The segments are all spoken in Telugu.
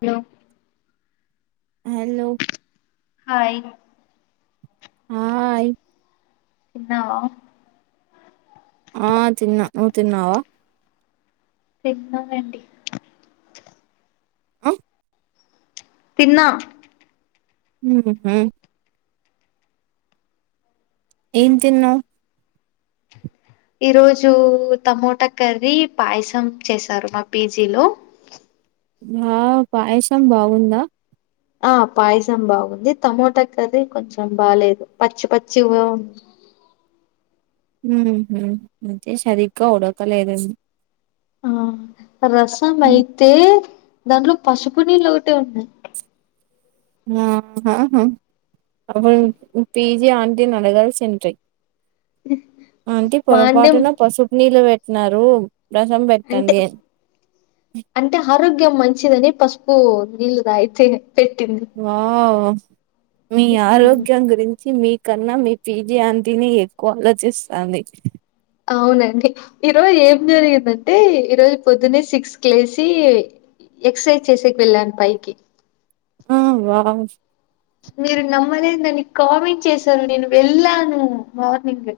హలో హలో హాయ్ ఆ అయి చిన్నావా ఆ తిన్నా నువ్వు తిన్నావా తన్న వడి ఆ తిన్నా హు హు ఏమి తిన్నావ్ ఈరోోజు టమోటా కర్రీ పాయసం చేసారు మా పీజీలో ఆ పాయసం బాగుందా ఆ పాయసం బాగుంది టమోటా కర్రీ కొంచెం బాలేదు పచ్చి పచ్చిగా అంటే సరిగ్గా ఉడకలేదండి ఆ రసం మ్మ్. అయితే దాంట్లో పసుపు నీళ్లు ఒకటే ఉన్నాయి [unintelligible] పిజీ ఆంటిని అడగాల్సింట్రి ఆంటీ మా అంటే పొరపాటున పసుపు నీళ్ళు పెట్టీ స్తున్నారు రసం అంటే పెట్టండి అంటే ఆరోగ్యం మంచిదని పసుపు నీళ్లు తాగితే పెట్టింది వావ్ మీ ఆరోగ్యం గురించి మీ కన్నా మీ పిజీ ఆంటీనే ఎక్కువ గా చేస్తుంది అవునండి ఈరోజు ఏం జరిగిందంటే ఈరోజు పొద్దున్నే సిక్స్ కి లేసి ఎక్సర్సైజ్ చేసేకి వెళ్ళాను పైకి ఆ వావ్ మీరు నమ్మలే దని కామెంట్ చేశను నేను వెళ్ళాను మార్నింగ్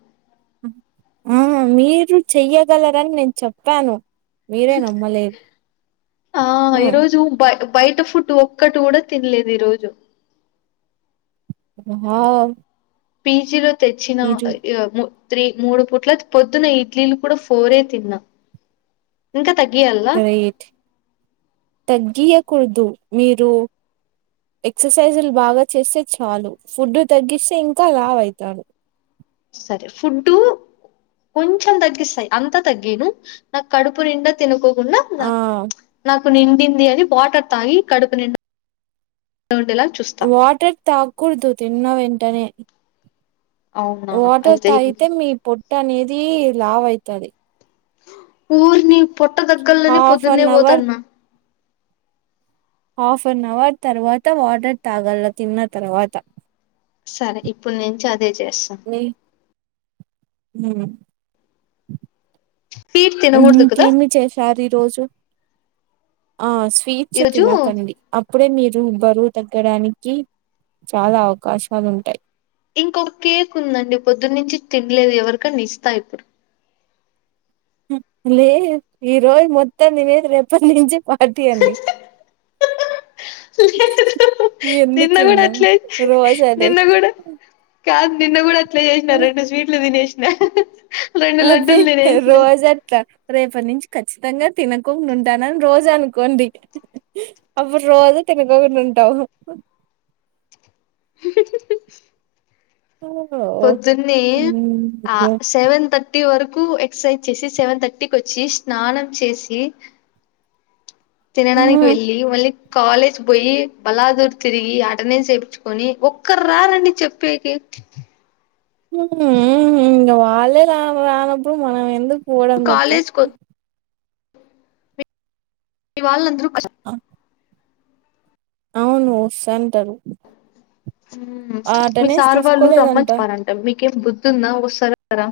ఆ మీరు చెయ్యగలరని నేను చెప్పాను మీరే నమ్మలేదు. ఆ హ్మ్ ఈరోజు బా బయట ఫుడ్ ఒక్కటి కూడా తినలేదు ఈరోజు వావ్ పీజీలో తెచ్చిన మీరు [unintelligible] త్రీ మూడు పుట్ల పొద్దున్న ఇడ్లీలు కూడా ఫోరే తిన్నా ఇంకా తగ్గియాలా గ్రేట్ తగ్గియకు మీరు ఎక్సర్సైజ్లు బాగా చేస్తే చాలు ఫుడ్ తగ్గిస్తే ఇంకా లావయితారు సరే ఫుడ్డు కొంచం తగ్గిస్తాయి అంత తగ్గిను నా కడుపు నిండా తినకో నాకు ఆ నాకు డు నిండింది అది వాటర్ తాగి కడుపు నిం వాటర్ తాకూడదు తిన్న వెంటనే అవునా వాటర్ అయితే ఇంక తాయితే మీ పొట్ట అనేది తి అయిత అది ఊరుని పొట్ట దగ్గర్లోనే హాఫ్ పొద్దున్నే అన్ అవర్ పోతానా హాఫ్ అన్ అవర్ తర్వాత వాటర్ తాగలా తిన్న తర్వాత సరే ఇప్పుడు నుంచి ఆ అధే చేస్తా ఉమ్ స్వీట్ తినకూడదు ఉమ్ కదా కేమి చేసారి రోజు ఆ స్వీట్స్ ఈరోజు తినకండి అప్పుడే మీరు బరు తగ్గడానికి చాలా అవకాశాలు ఉంటాయి ఇంకొక కేక్ ఉందండి పొద్దునుంచి తినలేదు ఎవరికని ఇస్తా ఇప్పుడు ఉమ్ లే రోజ్ మొత్తం థినేధి రప నుంచి అది అండి హు హు హు నిన్న ఎందుకు కూడా ఇంగా అట్లేదు రోజు అదే నిన్న కూడా కాద నిన్నా కూడా చేసినా రెడు స్వీలు తినేస హా హా అది రోజు అక్క రేపటి నుంచి ఖచ్చితంగా తినకోకుండా ఉంటానని రోజు అనుకోండి, అప్పుడు రోజు తినకోకుండ ఉంటావ్ ఓ పొద్దున్నే హ్మ్. ఆ హ్మ్. సెవెన్ థట్ ర్టీ వరకు ఎక్ససైజ్ చేసి సెవెన్ థర్టీకి వచ్చి స్నానం చేసి తినడానికి హ్మ్. వెళ్ళి వళ్ళీ కాలేజ్ కి పోయి బలాదూర్ తిరిగి, అటెండెన్స్ ఏపించుకొని ఒక్కరు రార్ అండి చెప్పేకి ఉమ్ ఉ ఇంకా వాళ్ళలే రా రానప్పుడు మనం ఎంత పోవడంచెప్పు కాలేజ్ కొ వాళ అందరు ఆ అవును షన్ ఉమ్ ఆ మీ అటెండెన్స్ సార్ వాళ్ళు తీసుకోలేదంట రమ్మనిప్పనంటే మీకు ఎమ్ బుధిఉంధా వస్త్రార రారా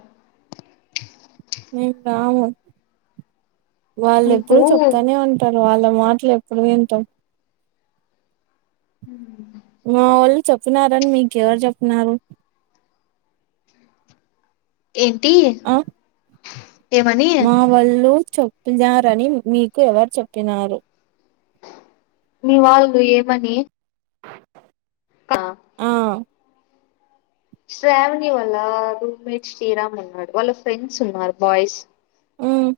నేను రాను వాళ్ళు మీకు ఎప్పుడుూ చెప్తానే ఉంటారు వాళ్ళ మాటలు ఎప్పుడు వింటాం హ్మ్ మా వాళ్ళు చెప్తున్నారుారనిడి మీక ఎవరు చెప్న్నారు ఏంటి ఆ ఏమని మా వళ్ళు చెప్ినారని మీకు ఎవరు చెప్పినారు మీ వాళ్ళు ఏమని ఆ శ్రావణి వాళ్ళ రూమ్మేట్ శ్రీరామ్ ఉన్నాడు, వాళ్ళ ఫ్రెండ్స్ ఉన్నారు బాయ్స్. ఉమ్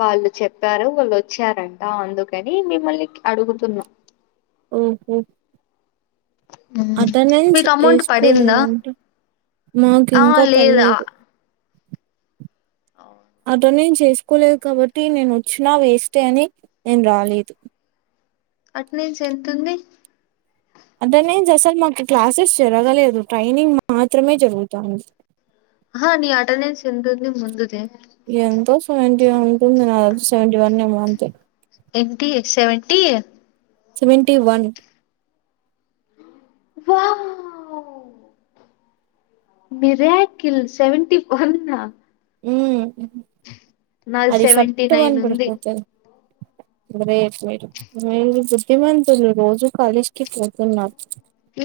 వాళ్ళు చెప్పారు. వాళ్ళు వచ్చారంట అందుకని మిమ్మల్ని అడుగుతున్నా ఓహో మ్మ్ అటెండెన్స్ మీకు అమౌంట్ పడిందా ఏసుకోలేదంట ఆ మాకింక పల్లేదు అ అటెండెన్స్ ఏసుకోలేదు, కాబట్టి నేను వచ్చినా వేస్టే అని నేన్ రాలేద్. అటు నుంచి ఎంతుంది అటెండెన్స్ అసల్ మాకు క్లాసెస్ జరగలేదు, ట్రైనింగ్ మాత్రమే జరుగుతాంది. హా నీ అటెండెన్స్ ఎంతుంది ముందుది ఎంతో సెవెంటీ ఉంటుంది నా సెవెంటీ వన్ మంత ఏంటి సెవెంటీ సెవెంటి వన్ వా..... వ్ మిరాకిల్ సెవెంటీ వన్ ఆ.... హూ నాది అది సెవెంటీ నైన్ ఫట్టుమన్ కొడ్ ఉంది పోతది గ్రేట్ మీరు, మీరూ బుద్ధిమంతులు రోజు కాలేజ్కి పోతున్నా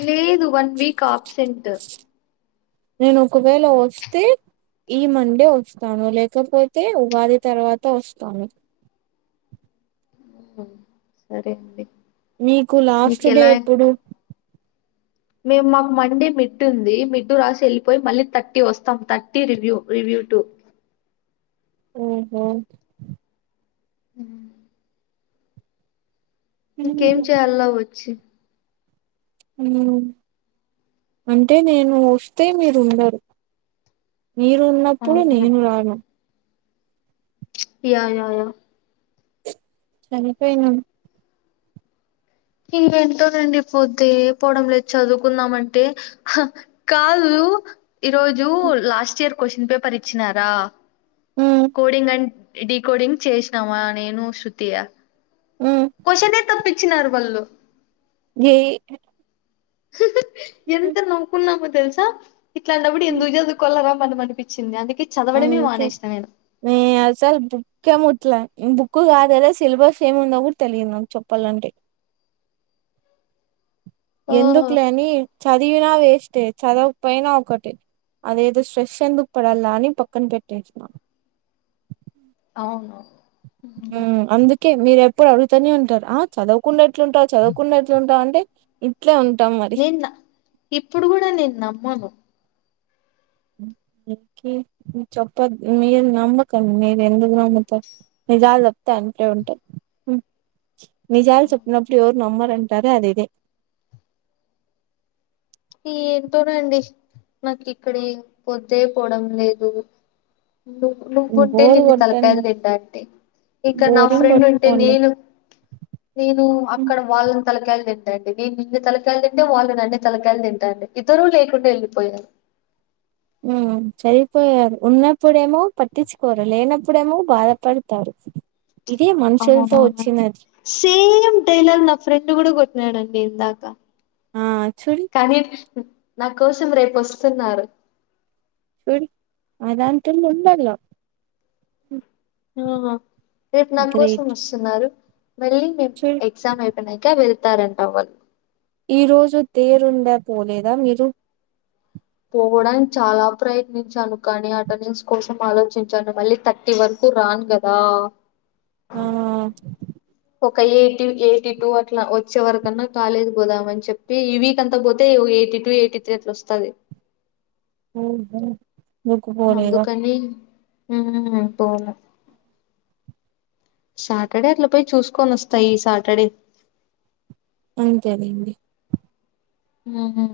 లేదు వన్ వీక్ ఆప్సెంట్ నేను ఒకవేళ వస్తే ఈ మండే వస్తాను లేకపోతే ఉగాది తర్వాత వస్తాను సరే అండి మీకు లాస్ట్ మీకు డే ఎలా ఎప్పుడు మేము మాకు మండే మిడ్ ఉంది మిడ్డు రాసి వెళ్ళిపోయి మళ్ళీ థర్టీ వస్తాం థర్టీ రివ్యూ రివ్యూ టు ఉహు హ ఇంకేం మ్మ్. చేయల్లా వచ్చి అంటే నేను వొస్తే మీరు ఉండరు మీరు ఉన్నప్పుడు అవును నేను రాను యా.. యా.. సరిపోయినాం ఇంకేంటోనండి పొద్దే పోవడం లేదు చదువుకుందామ్ అంటే, హా కాదు ఈరోజు లాస్ట్ ఇయర్ క్వశ్చన్ పేపర్ ఇచ్చినారా మ్మ్. కోడింగ్ అన్ డి కోడింగ్ చేసినామా నేను శృతియ మ్మ్. కోషేదే తప్పి ద్ చిన్నారు బల్ ఏ ఎంత నౌకున్నా మ తెలుసా ఇట్లాంటప్పుడు ఎందుకు చదువుకోలరా మనం అనిపించింది అందు అంతే నే అసలు బుక్కే ముట్లా బుక్ కాదు కదా సిలబస్ ఏముందో కూడా తెలియదు నాకు చెప్పాలంటే ఆ ఎందుకులే అని చ చదివిన వేస్టే చదవకపోయినా ఒకటే అదేదో స్ట్రెస్ ఎందుకు పడాల అని పక్కన పెట్టేస అవును ఉ అందుకే మీరే ఇప్పుడు అడుగుతనే ఉంటారు ఆ చదవకుండా ఎట్లుంటావు చదవుకుండ ఎట్లుంటావు అంటే ఇట్లే ఉంటాం మరి నిన్న ఇప్పుడు కూడా నేను నమ్మను చెప్పద్ మీరు నమ్మకండి మీరు ఎందుకు నమ్మతారు నిజాలు చెప్తా అంతే ఉంటారు నిజాలు చెప్పినప్పుడు ఎవరు నమ్మరు అంటార అది ఇదే ఏంటోనండి నాకు ఇక్కడి పొద్దే పోవడం లేదు నువ్వు నువ్వుంటే బోరు నిన్న కొట్టండి తలకాయలు తింటాంటి ఇంకా నా బోరింగ్ ఫ్రెండ్ ఉంటే కొట్టుకోండి నేను నేను ఉమ్ అక్కడ వాళ్ళని తలకాయలు తిన్ అడి మీ నిన్న తలకాయదింటే వాళ్ళు నన్నే తల తింటండి ఇద్దరూ లేకుండా వెళ్ళిపోయారు ఉమ్ చనిపోయారు ఉన్నప్పుడేమో పట్టిచ్చుకోరు లేనప్పుడేమో బాధపడతారు ఇదే మనుషులతో వచ్చినది సేమ్ టైలర్ నా ఫ్రెండ్ కూడా కొ యాడండి ఇందాక ఆ చూడి కానీ నా కోసం రేపు వస్తున్నారు చూడి అదాంత ఉండల ఉహు రేపు నా కోసం వస్తున్నారు మళ్ళీ చూడు ఎగ్జామ్ అయిపోనాక వె తారంటవన్ ఈ రోజు తేరుండే పోలేదా మీరు పోవడానికి చాలా ప్రయత్నించాను కానీ అటెండెన్స్ కోసం ఆలోచించాను మళ్ళీ థర్టీ వరకు రాను కదా ఆ ఒక ఎయిటీ ఎయిటీ టూ అట్లా వచ్చే వరకన్నా కాలేజ్కి పోదామని చెప్పి ఈ వీక్ అంతా పోతే ఎయిటీ టూ ఎయిటీ త్రీ అట్లా వస్తది ఉహు ఊరికి పోలేదా ఉమ్ పోలే సాటర్డే అట్ల పోయి చూసుకోనొస్తా ఈ సాటర్డే అంతేలేండి ఆహా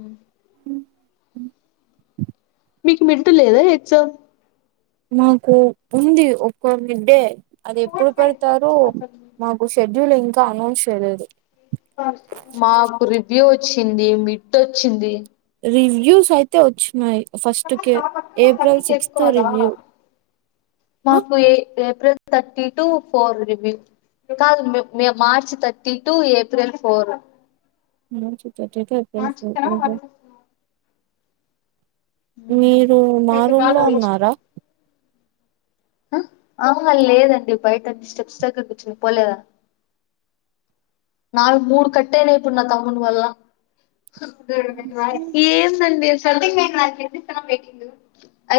మీకు మిడ్ లేదా ఎక్జామ్ మాకు ఉంది ఒక్క మిడ్డే అది ఎప్పుడు పెడతారు మాకు షెడ్యూలేం కా అనౌన్స్ చెయ్ లేదు మాకు రివ్యూ చ్చింది మిట్ వొచ్చింది రివ్యూస్ అయితే వచ్చినాయి ఫస్ట్ కే ఏప్రిల్ సిక్స్త్ రివ్యూ మాకు ఏ April thirty two four review కాదు May March thirty two April four హ మీరు మా రూమ్ లో ఉన్నారా ఆ అవునా లేదండి బయట స్టెప్స్ దగ్గర కూర్చొని పోలేదా నాలుగు మూడు కట్టైనాయిప్పుడు నాకు అమౌంట్ పల్లా ఏందండి అస స మే చెతనంంది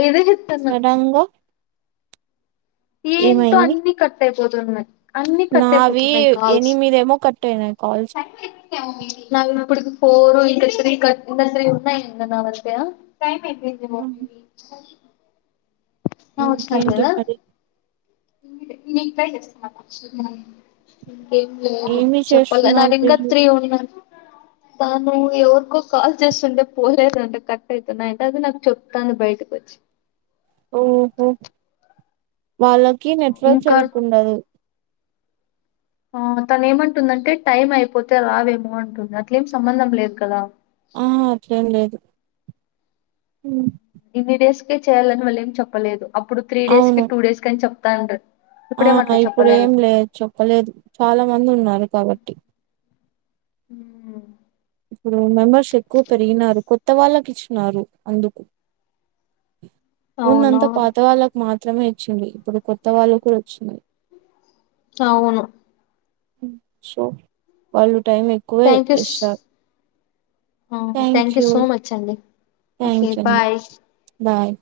ఎది సడన్ గా ఏంటో ఏమైంది అన్నీ కట్టై పోతున్నాయ్ అన్నీ కట్ నావి అయిపోతున్నాయ్ కాల్సు ఎనిమిదేమో కట్ అయినాయి కాల్స్ నా [unintelligible] ఫోరు ఇంకా స్త్రీ క ఇ స్త్రీ ఉన్నాయి ఇంగా నావంతే ఏందిమో ఇంకేంటి మరి హ్మ్ మీ ట్రై చేస్తాన్నా ఏం లేదు ఏమి చెప్పలే చేస్తున్నారు నాదింకా త్రీ తెలీదు ఉన్నా తాను ఎవరికో కాల్ చేస్తుంటే పోలేదంట కట్ అయితున్నాయంట అది నాకు చెప్తాంది బయటకి వచ్చి ఓహో వాళ్ళకి నెట్వర్క్ ఇంకా సరిగ్గుండదు ఆ తను ఏమంటుందంటే టైం అయిపోతే రావేమో అంటుంది అట్లేం సంబంధం లేదు కదా ఆ హుమ్ ఇన్ని డేస్కే చెయ్యాలని వాళ్లేం చెప్పలేదు అప్పుడు త్రీ డేస్కి అవును టూ డేస్కి అని చెప్ తండ్రి ఆ ఇప్పుడు ఏంలే చెప్పలేదు చాలా మంది ఉన్నారు కాబట్టి హ్మ్ ఇప్పుడు మెంబర్స్ ఎక్కువ పెరిగినారు కొత్త వాళ్ళకి ఇచ్చినారు అందుకు ముందంతా అవునవును పాత వాళ్ళకి మా మాత్రమే ఇచ్చింది ఇప్పుడు కొత్త వాళ్ళకు వచ్చినాయి అవును సో వాళ్ళు టైం ఎక్కువే ఇస్తార్ ఆ thank you so much um thank you అండి బాయ్